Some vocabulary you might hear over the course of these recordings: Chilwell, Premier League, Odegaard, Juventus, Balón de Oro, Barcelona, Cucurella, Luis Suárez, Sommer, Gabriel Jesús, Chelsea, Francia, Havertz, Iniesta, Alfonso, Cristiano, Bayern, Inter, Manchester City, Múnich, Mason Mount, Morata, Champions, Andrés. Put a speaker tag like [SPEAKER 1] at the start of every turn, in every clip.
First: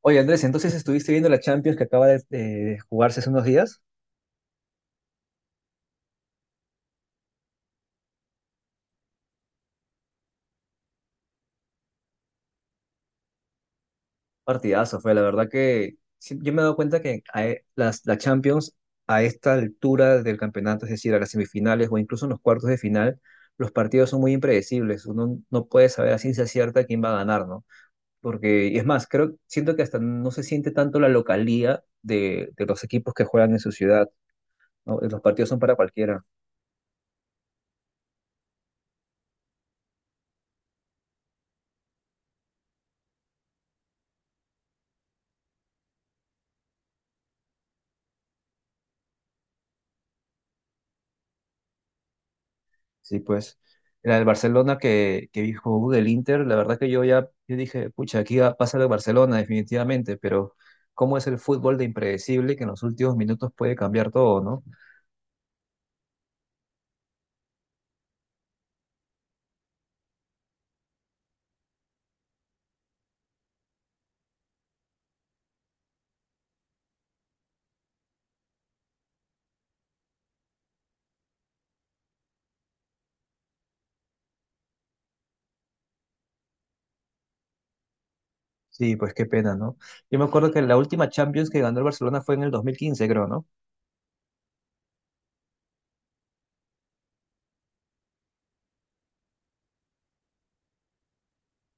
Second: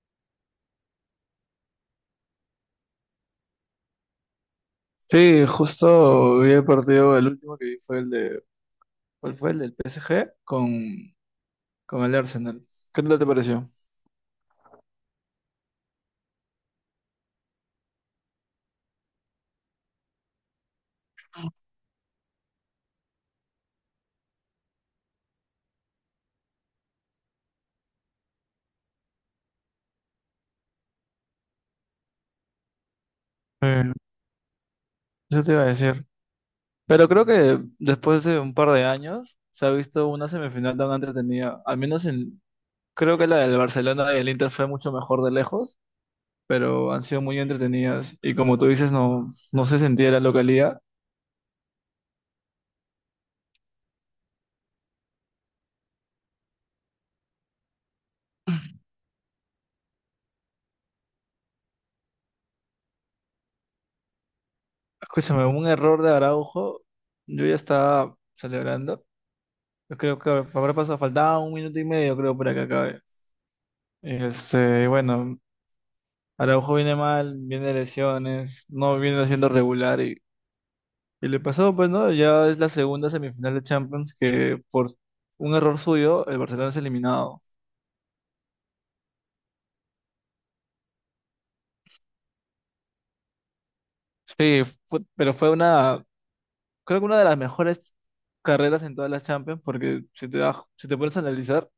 [SPEAKER 1] Oye, Andrés, entonces estuviste viendo la Champions que acaba de jugarse hace unos días.
[SPEAKER 2] Sí, justo vi el partido, el último que vi fue el de, ¿cuál fue? El del PSG con el Arsenal. ¿Qué tal te pareció?
[SPEAKER 1] Partidazo fue, la verdad que sí, yo me he dado cuenta que la Champions a esta altura del campeonato, es decir, a las semifinales o incluso en los cuartos de final, los partidos son muy impredecibles. Uno no puede saber a ciencia cierta quién va a ganar, ¿no? Porque, y es más, creo, siento que hasta no se siente tanto la localía de los equipos que juegan en su
[SPEAKER 2] Eh,
[SPEAKER 1] ciudad, ¿no? Los
[SPEAKER 2] Eso
[SPEAKER 1] partidos
[SPEAKER 2] te
[SPEAKER 1] son
[SPEAKER 2] iba a
[SPEAKER 1] para
[SPEAKER 2] decir.
[SPEAKER 1] cualquiera.
[SPEAKER 2] Pero creo que después de un par de años se ha visto una semifinal tan entretenida. Al menos en, creo que la del Barcelona y el Inter fue mucho mejor de lejos, pero han sido muy entretenidas. Y como tú dices, no, no se sentía la localidad.
[SPEAKER 1] Sí, pues. La del Barcelona que dijo del Inter, la verdad que yo dije, pucha, aquí va a pasar el Barcelona definitivamente, pero cómo es el fútbol de impredecible que en los últimos minutos puede cambiar todo, ¿no?
[SPEAKER 2] Escúchame, un error de Araujo, yo ya estaba celebrando. Yo creo que habrá pasado, faltaba un minuto y medio, creo, para que acabe. Bueno, Araujo viene mal, viene de lesiones, no viene siendo regular y le pasó, pues, ¿no? Ya es la segunda semifinal de Champions que por un error suyo el Barcelona es eliminado.
[SPEAKER 1] Sí, pues qué pena, ¿no? Yo me acuerdo que la última Champions que ganó el Barcelona fue en el 2015, creo, ¿no?
[SPEAKER 2] Sí, pero fue una, creo que una de las mejores carreras en todas las Champions porque si te pones a analizar,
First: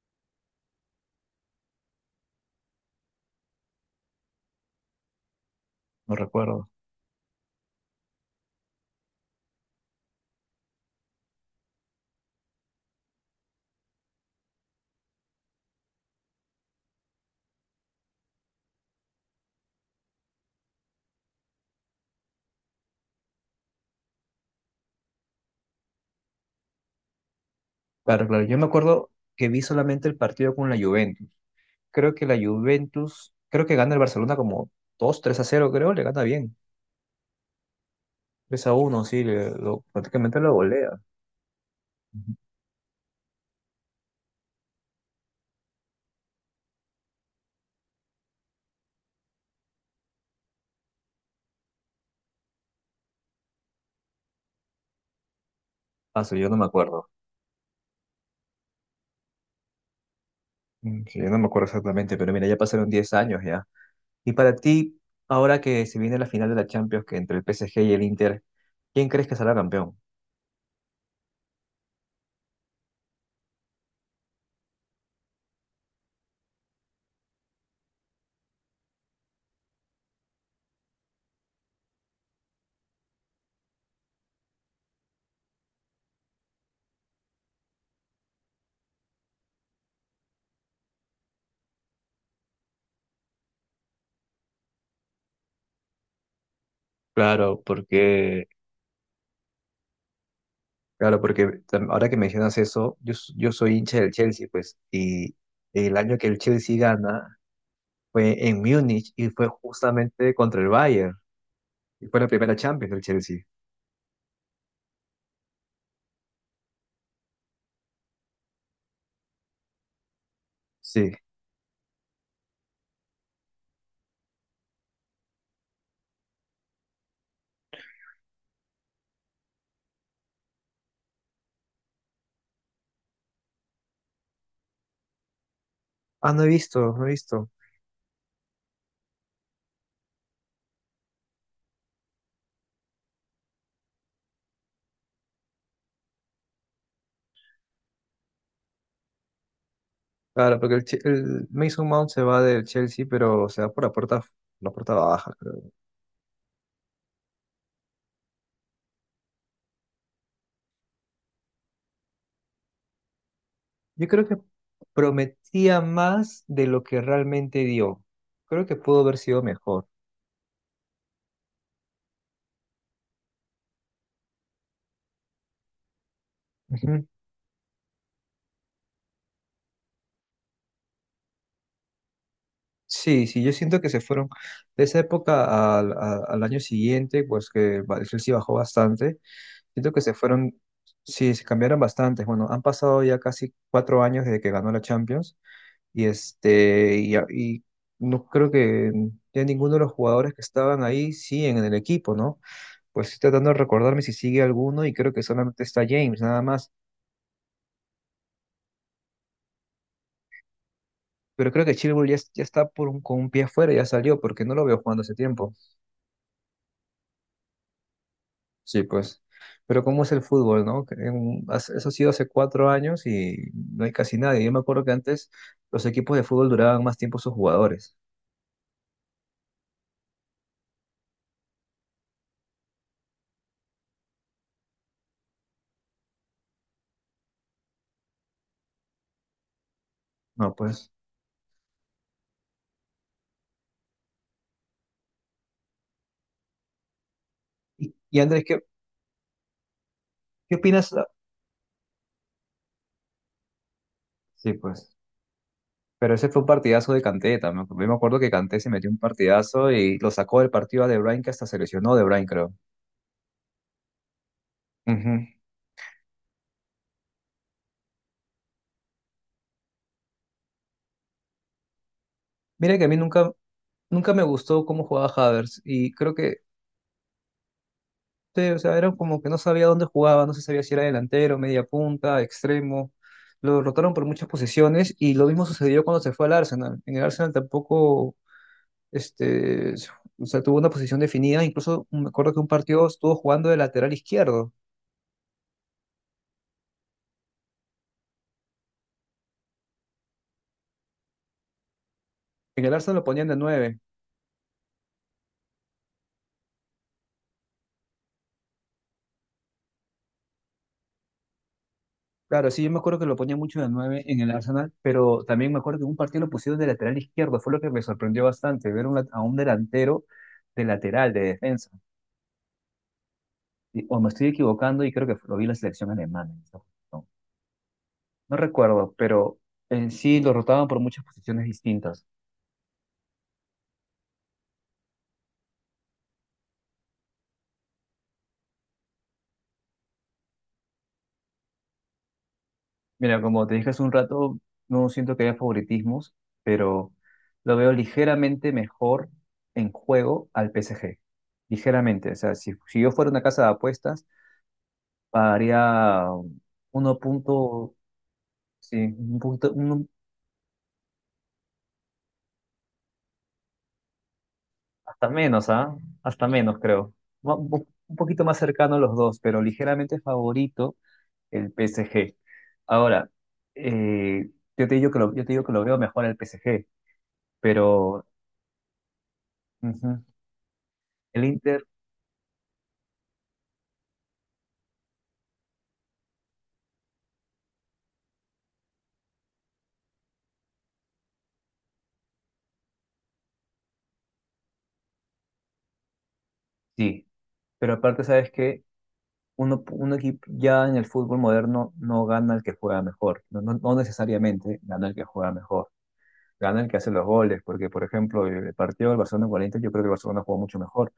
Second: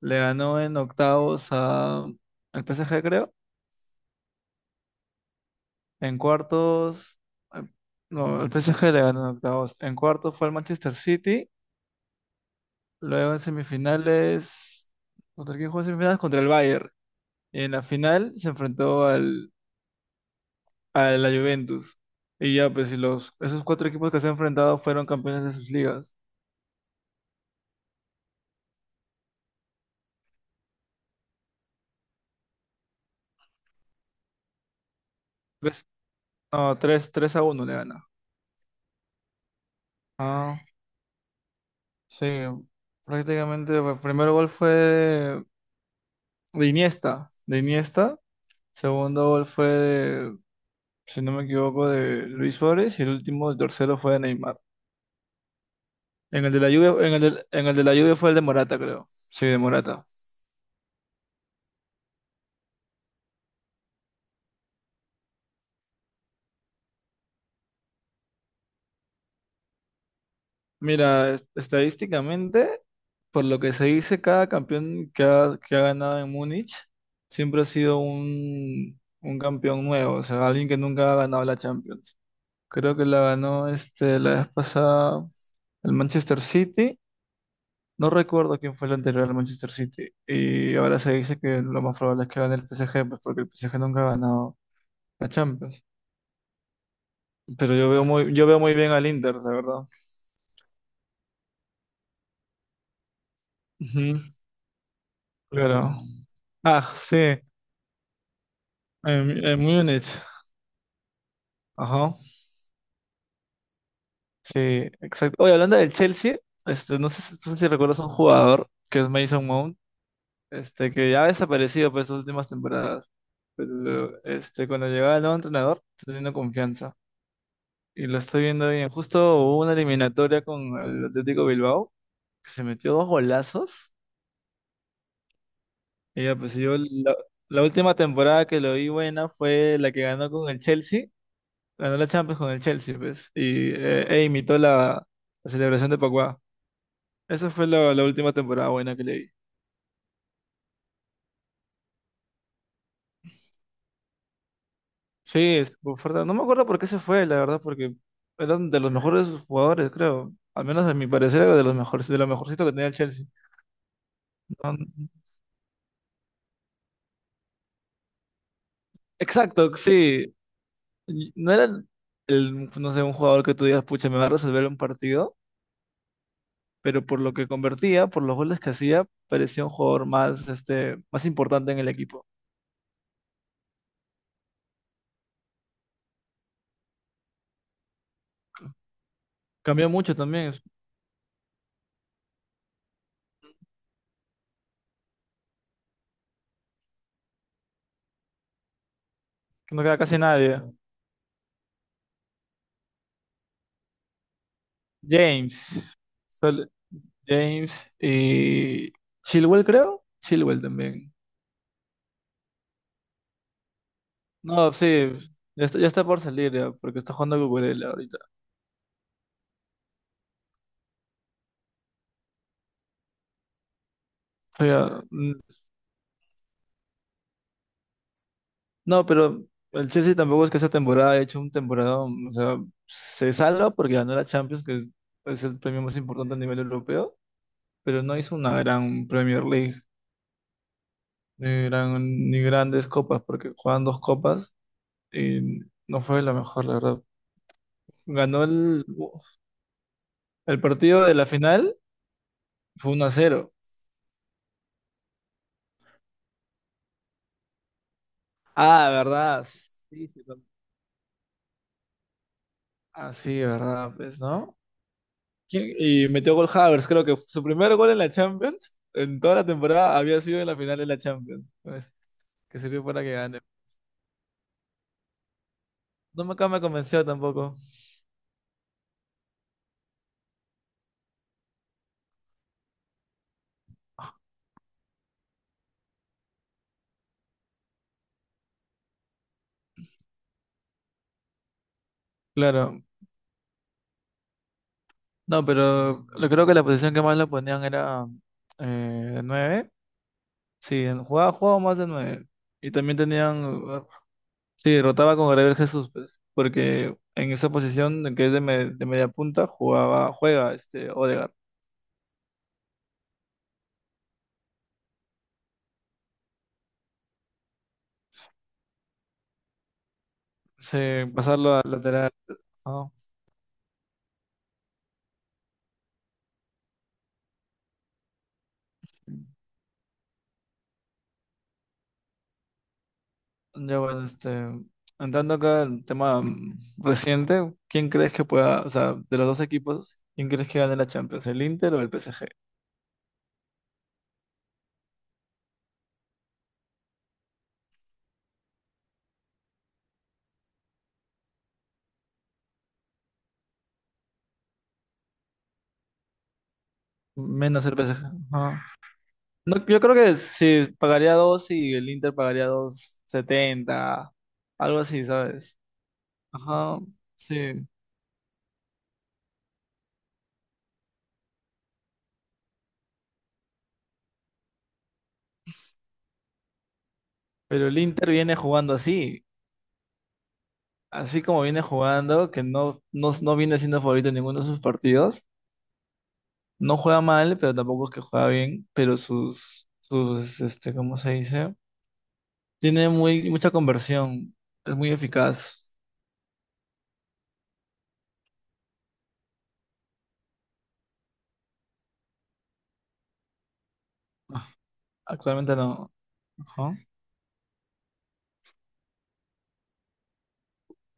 [SPEAKER 2] le ganó en octavos al PSG, creo.
[SPEAKER 1] No
[SPEAKER 2] En
[SPEAKER 1] recuerdo.
[SPEAKER 2] cuartos, eh, no, el PSG le ganó en octavos. En cuartos fue el Manchester City. Luego en semifinales, ¿contra quién jugó en semifinales? Contra el Bayern. Y en la final se enfrentó al, a la Juventus. Y ya, pues, esos cuatro equipos que se han enfrentado fueron campeones de sus ligas.
[SPEAKER 1] Claro, claro. Yo me acuerdo que vi solamente el partido con la Juventus. Creo que la Juventus, creo que gana el Barcelona como 2 3-0,
[SPEAKER 2] Tres,
[SPEAKER 1] creo, le gana bien.
[SPEAKER 2] no, 3 3 a uno le gana.
[SPEAKER 1] 3-1, sí, prácticamente lo
[SPEAKER 2] Ah,
[SPEAKER 1] golea.
[SPEAKER 2] sí, prácticamente el primer gol fue de Iniesta, de Iniesta, segundo gol fue de, si no me equivoco, de Luis Suárez y el último, el tercero fue de Neymar.
[SPEAKER 1] Ah, sí,
[SPEAKER 2] En
[SPEAKER 1] yo
[SPEAKER 2] el
[SPEAKER 1] no
[SPEAKER 2] de
[SPEAKER 1] me
[SPEAKER 2] la lluvia,
[SPEAKER 1] acuerdo.
[SPEAKER 2] en el de la lluvia fue el de Morata, creo. Sí, de Morata.
[SPEAKER 1] Mm, sí, yo no me acuerdo exactamente, pero mira, ya pasaron 10 años ya. Y para ti, ahora que se viene la final de la Champions, que entre el PSG y el Inter, ¿quién crees que será campeón?
[SPEAKER 2] Mira, estadísticamente, por lo que se dice, cada campeón que ha ganado en Múnich siempre ha sido un campeón nuevo, o sea, alguien que nunca ha ganado la Champions. Creo que la ganó la vez pasada el Manchester City. No recuerdo quién fue el anterior al Manchester City. Y ahora se dice que lo más probable es que gane el PSG, pues porque el PSG nunca ha ganado la Champions.
[SPEAKER 1] Claro,
[SPEAKER 2] Pero yo veo muy, yo veo muy bien al Inter, la verdad.
[SPEAKER 1] ahora que mencionas eso, yo soy hincha del
[SPEAKER 2] Ujú,
[SPEAKER 1] Chelsea, pues, y
[SPEAKER 2] claro.
[SPEAKER 1] el año que el Chelsea
[SPEAKER 2] Ah, sí.
[SPEAKER 1] gana fue en Múnich y
[SPEAKER 2] En,
[SPEAKER 1] fue
[SPEAKER 2] en Múnich.
[SPEAKER 1] justamente contra el Bayern. Y
[SPEAKER 2] Ajá.
[SPEAKER 1] fue la primera Champions del Chelsea.
[SPEAKER 2] Sí, exacto. Oye, hablando del Chelsea, no sé si recuerdas un jugador que es Mason Mount, que
[SPEAKER 1] Sí.
[SPEAKER 2] ya ha desaparecido por estas últimas temporadas. Pero cuando llegaba el nuevo entrenador, está teniendo confianza. Y lo estoy viendo bien. Justo hubo una eliminatoria con el Atlético Bilbao, que se metió dos golazos. Y
[SPEAKER 1] Ah,
[SPEAKER 2] ya,
[SPEAKER 1] no he
[SPEAKER 2] pues yo
[SPEAKER 1] visto, no he
[SPEAKER 2] la,
[SPEAKER 1] visto.
[SPEAKER 2] la última temporada que lo vi buena fue la que ganó con el Chelsea. Ganó la Champions con el Chelsea, pues. Y e imitó la celebración de Pacuá. Esa fue la última temporada buena que le vi.
[SPEAKER 1] Claro, porque el Mason Mount se va del Chelsea, pero se va por la puerta baja,
[SPEAKER 2] Sí,
[SPEAKER 1] creo.
[SPEAKER 2] es por fuerte. No me acuerdo por qué se fue, la verdad, porque eran de los mejores jugadores, creo. Al menos a mi parecer era de los mejores, de lo mejorcito que tenía el Chelsea.
[SPEAKER 1] Yo creo que
[SPEAKER 2] No-
[SPEAKER 1] prometía más de lo que realmente dio. Creo que pudo haber sido
[SPEAKER 2] exacto,
[SPEAKER 1] mejor.
[SPEAKER 2] sí. Y no era el, no sé, un jugador que tú digas, pucha, me va a resolver un partido,
[SPEAKER 1] Ujú.
[SPEAKER 2] pero por lo que convertía, por los goles que hacía, parecía un jugador más, más importante en el equipo.
[SPEAKER 1] Sí, sí, yo siento que se fueron de esa época al, al año siguiente, pues que el Chelsea bajó bastante.
[SPEAKER 2] Cambió
[SPEAKER 1] Siento que se
[SPEAKER 2] mucho también,
[SPEAKER 1] fueron, sí, se cambiaron bastante. Bueno, han pasado ya casi 4 años desde que ganó la Champions. Y no creo que ya ninguno de
[SPEAKER 2] no
[SPEAKER 1] los
[SPEAKER 2] queda casi
[SPEAKER 1] jugadores que
[SPEAKER 2] nadie.
[SPEAKER 1] estaban ahí siguen en el equipo, ¿no? Pues estoy tratando de recordarme si sigue alguno y creo que solamente está
[SPEAKER 2] James,
[SPEAKER 1] James, nada
[SPEAKER 2] sol-
[SPEAKER 1] más.
[SPEAKER 2] James y Chilwell, creo. Chilwell también.
[SPEAKER 1] Pero creo que Chilwell ya, ya está por con un pie afuera, ya salió, porque no lo
[SPEAKER 2] No,
[SPEAKER 1] veo jugando hace
[SPEAKER 2] sí,
[SPEAKER 1] tiempo.
[SPEAKER 2] ya está por salir, ya, porque está jugando Cucurella ahorita.
[SPEAKER 1] Sí, pues. Pero cómo es el fútbol, ¿no? Que eso ha sido hace 4 años y no hay casi nadie. Yo me
[SPEAKER 2] O
[SPEAKER 1] acuerdo que
[SPEAKER 2] sea,
[SPEAKER 1] antes los equipos de fútbol duraban más tiempo sus jugadores.
[SPEAKER 2] no, pero el Chelsea tampoco es que esta temporada haya hecho un temporada, o sea, se salva porque ganó la Champions, que es pues, el premio más importante a nivel europeo, pero no hizo una gran Premier League,
[SPEAKER 1] No, pues.
[SPEAKER 2] ni, ni grandes copas, porque juegan dos copas y no fue la mejor, la verdad.
[SPEAKER 1] Y Andrés,
[SPEAKER 2] Ganó
[SPEAKER 1] ¿qué,
[SPEAKER 2] el,
[SPEAKER 1] qué
[SPEAKER 2] el
[SPEAKER 1] opinas?
[SPEAKER 2] partido de la final, fue 1-0.
[SPEAKER 1] Sí, pues. Pero ese fue un partidazo de Kanté también. Yo me acuerdo que Kanté se metió
[SPEAKER 2] Ah,
[SPEAKER 1] un
[SPEAKER 2] ¿verdad?
[SPEAKER 1] partidazo y
[SPEAKER 2] Sí,
[SPEAKER 1] lo
[SPEAKER 2] sí,
[SPEAKER 1] sacó del partido a De Bruyne, que hasta se lesionó De Bruyne, creo.
[SPEAKER 2] ah, sí, ¿verdad? Pues, ¿no?
[SPEAKER 1] Ujú.
[SPEAKER 2] ¿Quién? Y metió gol Havers, creo que su primer gol en la Champions, en toda la temporada, había sido en la final de la Champions, pues, que
[SPEAKER 1] Mira
[SPEAKER 2] sirvió
[SPEAKER 1] que a mí
[SPEAKER 2] para que
[SPEAKER 1] nunca,
[SPEAKER 2] gane.
[SPEAKER 1] nunca me gustó cómo jugaba Havertz y creo
[SPEAKER 2] No me,
[SPEAKER 1] que,
[SPEAKER 2] acá me convenció tampoco.
[SPEAKER 1] sí, o sea, era como que no sabía dónde jugaba, no se sabía si era delantero, media punta, extremo. Lo rotaron por muchas posiciones y lo mismo sucedió cuando se fue al Arsenal. En el Arsenal tampoco, este, o sea, tuvo una posición definida. Incluso me acuerdo que un
[SPEAKER 2] Claro,
[SPEAKER 1] partido estuvo jugando de lateral izquierdo.
[SPEAKER 2] no, pero creo que la posición que más lo ponían era 9. Sí, jugaba más de nueve.
[SPEAKER 1] En
[SPEAKER 2] Y
[SPEAKER 1] el Arsenal
[SPEAKER 2] también
[SPEAKER 1] lo ponían de
[SPEAKER 2] tenían,
[SPEAKER 1] nueve.
[SPEAKER 2] sí, rotaba con Gabriel Jesús, pues, porque en esa posición que es de media punta, jugaba, juega Odegaard.
[SPEAKER 1] Claro, sí, yo me acuerdo que lo ponía mucho de nueve en el Arsenal, pero también me acuerdo que en un partido lo pusieron de lateral izquierdo, fue lo que me sorprendió bastante, ver un a un delantero de
[SPEAKER 2] Sí,
[SPEAKER 1] lateral, de
[SPEAKER 2] pasarlo al
[SPEAKER 1] defensa.
[SPEAKER 2] lateral.
[SPEAKER 1] O me estoy equivocando y creo que lo vi en la selección alemana. En esa. No recuerdo, pero en sí lo rotaban por muchas posiciones distintas.
[SPEAKER 2] Ya bueno, entrando acá el tema reciente, ¿quién crees que pueda, o sea, de los dos equipos? ¿Quién crees que gane la Champions? ¿El Inter o el PSG?
[SPEAKER 1] Mira, como te dije hace un rato, no siento que haya favoritismos, pero lo veo ligeramente mejor en juego al PSG. Ligeramente, o sea, si yo fuera una casa de apuestas, pagaría uno
[SPEAKER 2] Menos
[SPEAKER 1] punto,
[SPEAKER 2] el PSG. Ajá.
[SPEAKER 1] sí, un poquito,
[SPEAKER 2] No, yo creo que si pagaría dos y el Inter pagaría dos setenta algo así,
[SPEAKER 1] hasta menos,
[SPEAKER 2] ¿sabes?
[SPEAKER 1] ¿ah? Hasta menos,
[SPEAKER 2] Ajá,
[SPEAKER 1] creo. Ma- Un
[SPEAKER 2] sí.
[SPEAKER 1] po- un poquito más cercano a los dos, pero ligeramente favorito el PSG. Ahora, eh, yo te digo que lo, yo te digo que lo veo mejor al PSG,
[SPEAKER 2] Pero el
[SPEAKER 1] pero.
[SPEAKER 2] Inter viene jugando así,
[SPEAKER 1] Ujú.
[SPEAKER 2] así
[SPEAKER 1] El
[SPEAKER 2] como viene
[SPEAKER 1] Inter.
[SPEAKER 2] jugando, que no viene siendo favorito en ninguno de sus partidos. No juega mal, pero tampoco es que juega bien, pero sus, ¿cómo se dice? Tiene mucha conversión, es muy eficaz.
[SPEAKER 1] Sí. Pero aparte, ¿sabes que un equipo ya en el fútbol moderno no gana el que juega mejor, no
[SPEAKER 2] Ah,
[SPEAKER 1] necesariamente gana el que juega
[SPEAKER 2] actualmente
[SPEAKER 1] mejor?
[SPEAKER 2] no.
[SPEAKER 1] Gana el
[SPEAKER 2] Ajá.
[SPEAKER 1] que hace los goles, porque por ejemplo el partido del Barcelona con el Inter, yo creo que el Barcelona jugó mucho mejor.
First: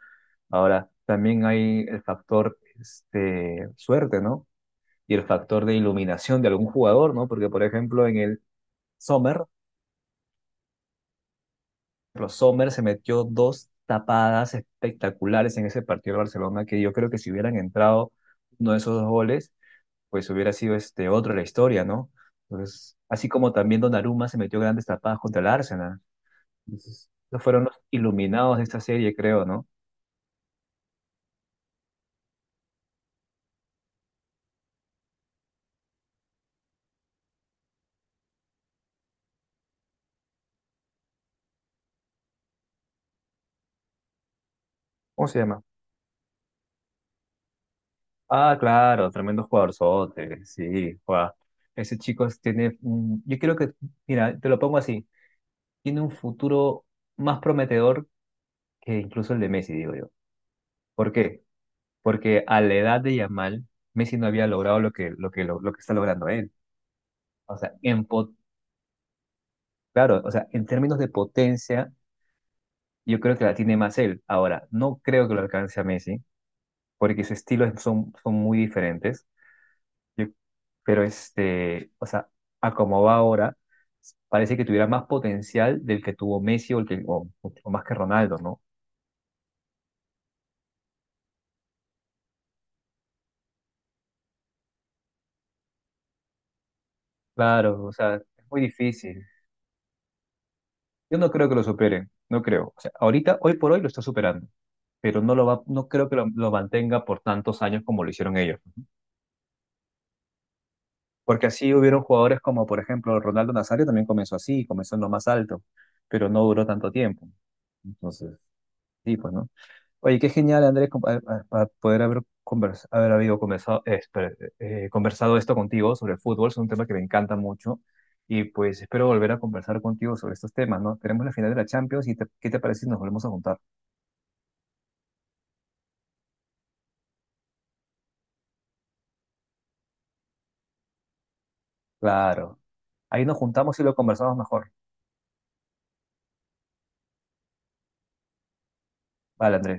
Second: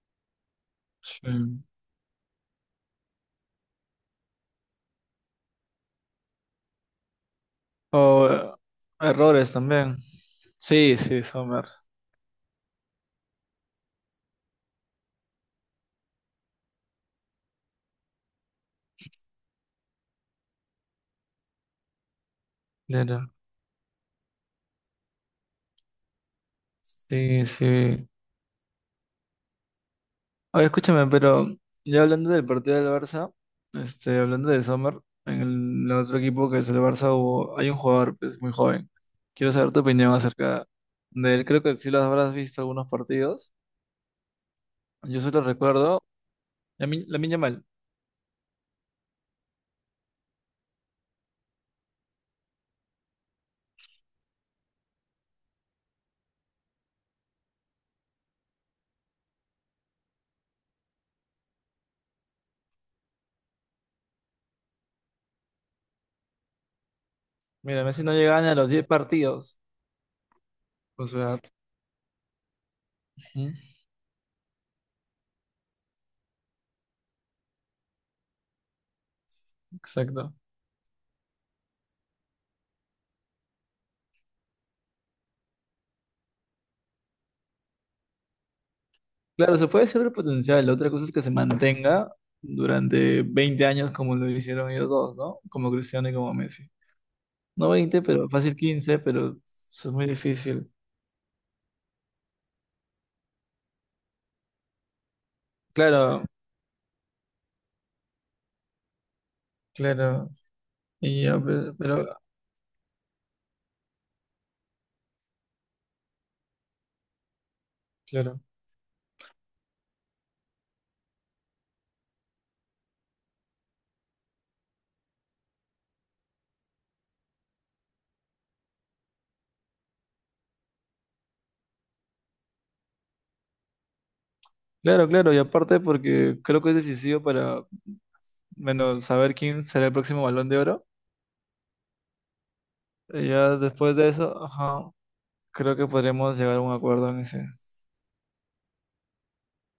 [SPEAKER 1] Ahora, también
[SPEAKER 2] Sí.
[SPEAKER 1] hay el factor este, suerte, ¿no? Y el factor de iluminación de algún jugador, ¿no? Porque por ejemplo
[SPEAKER 2] O
[SPEAKER 1] Sommer,
[SPEAKER 2] errores también. Sí, sí, Sommer.
[SPEAKER 1] los Sommer se metió dos tapadas espectaculares en ese partido del Barcelona, que yo creo que si hubieran entrado uno de esos dos goles, pues hubiera sido este otro la historia, ¿no? Entonces, así
[SPEAKER 2] Claro.
[SPEAKER 1] como también Donnarumma se metió grandes tapadas contra el Arsenal. Entonces, esos
[SPEAKER 2] Sí,
[SPEAKER 1] fueron los
[SPEAKER 2] sí.
[SPEAKER 1] iluminados de esta serie, creo, ¿no?
[SPEAKER 2] Oye, escúchame, pero ya hablando del partido del Barça, hablando de Sommer, en el otro equipo que es el Barça hubo, hay un jugador pues, muy joven. Quiero saber tu opinión acerca de él. Creo que sí lo habrás visto algunos partidos. Yo
[SPEAKER 1] ¿Cómo se
[SPEAKER 2] solo
[SPEAKER 1] llama?
[SPEAKER 2] recuerdo la Lamine mal.
[SPEAKER 1] Ah, claro, tremendo jugadorzote, sí, guau. Ese chico tiene, yo creo que, mira, te lo pongo así, tiene un futuro más prometedor que incluso el de Messi, digo yo. ¿Por qué? Porque a la edad de Yamal, Messi no había logrado lo que está logrando él. O sea,
[SPEAKER 2] Mira, Messi no llegaba ni a los 10 partidos.
[SPEAKER 1] claro, o sea, en términos
[SPEAKER 2] O
[SPEAKER 1] de
[SPEAKER 2] sea,
[SPEAKER 1] potencia, yo creo que
[SPEAKER 2] ujú,
[SPEAKER 1] la tiene más él. Ahora, no creo que lo alcance a Messi, porque sus estilos son muy diferentes. Yo-
[SPEAKER 2] exacto.
[SPEAKER 1] O sea, a como va ahora, parece que tuviera más potencial del que tuvo Messi o más que Ronaldo, ¿no?
[SPEAKER 2] Claro, se puede decir el potencial. La otra cosa es que se mantenga durante 20 años como lo hicieron ellos dos, ¿no? Como Cristiano y como Messi. No
[SPEAKER 1] Claro, o
[SPEAKER 2] 20
[SPEAKER 1] sea,
[SPEAKER 2] pero
[SPEAKER 1] es
[SPEAKER 2] fácil
[SPEAKER 1] muy
[SPEAKER 2] 15
[SPEAKER 1] difícil.
[SPEAKER 2] pero eso es muy difícil.
[SPEAKER 1] Yo no creo que lo superen, no creo. O sea, ahorita, hoy por hoy lo está superando, pero no lo va, no creo que
[SPEAKER 2] Claro,
[SPEAKER 1] lo mantenga por tantos años como lo hicieron ellos.
[SPEAKER 2] claro. Y ya,
[SPEAKER 1] Porque así
[SPEAKER 2] pues,
[SPEAKER 1] hubieron
[SPEAKER 2] pero,
[SPEAKER 1] jugadores como, por ejemplo, Ronaldo Nazario también comenzó así, comenzó en lo más alto, pero no duró tanto tiempo. Entonces,
[SPEAKER 2] claro.
[SPEAKER 1] sí, pues, ¿no? Oye, qué genial, Andrés, para poder haber habido conversado, espera, conversado esto contigo sobre el fútbol. Es un tema que me encanta mucho y pues espero volver a conversar contigo sobre estos temas, ¿no? Tenemos la final de la Champions ¿qué te parece si nos volvemos a juntar?
[SPEAKER 2] Claro, claro. Y aparte porque creo que es decisivo para, bueno, saber quién será el próximo Balón de Oro.
[SPEAKER 1] Claro, ahí
[SPEAKER 2] Y
[SPEAKER 1] nos
[SPEAKER 2] ya
[SPEAKER 1] juntamos y lo
[SPEAKER 2] después de
[SPEAKER 1] conversamos
[SPEAKER 2] eso,
[SPEAKER 1] mejor.
[SPEAKER 2] ajá, creo que podremos llegar a un acuerdo en ese.
[SPEAKER 1] Vale, Andrés.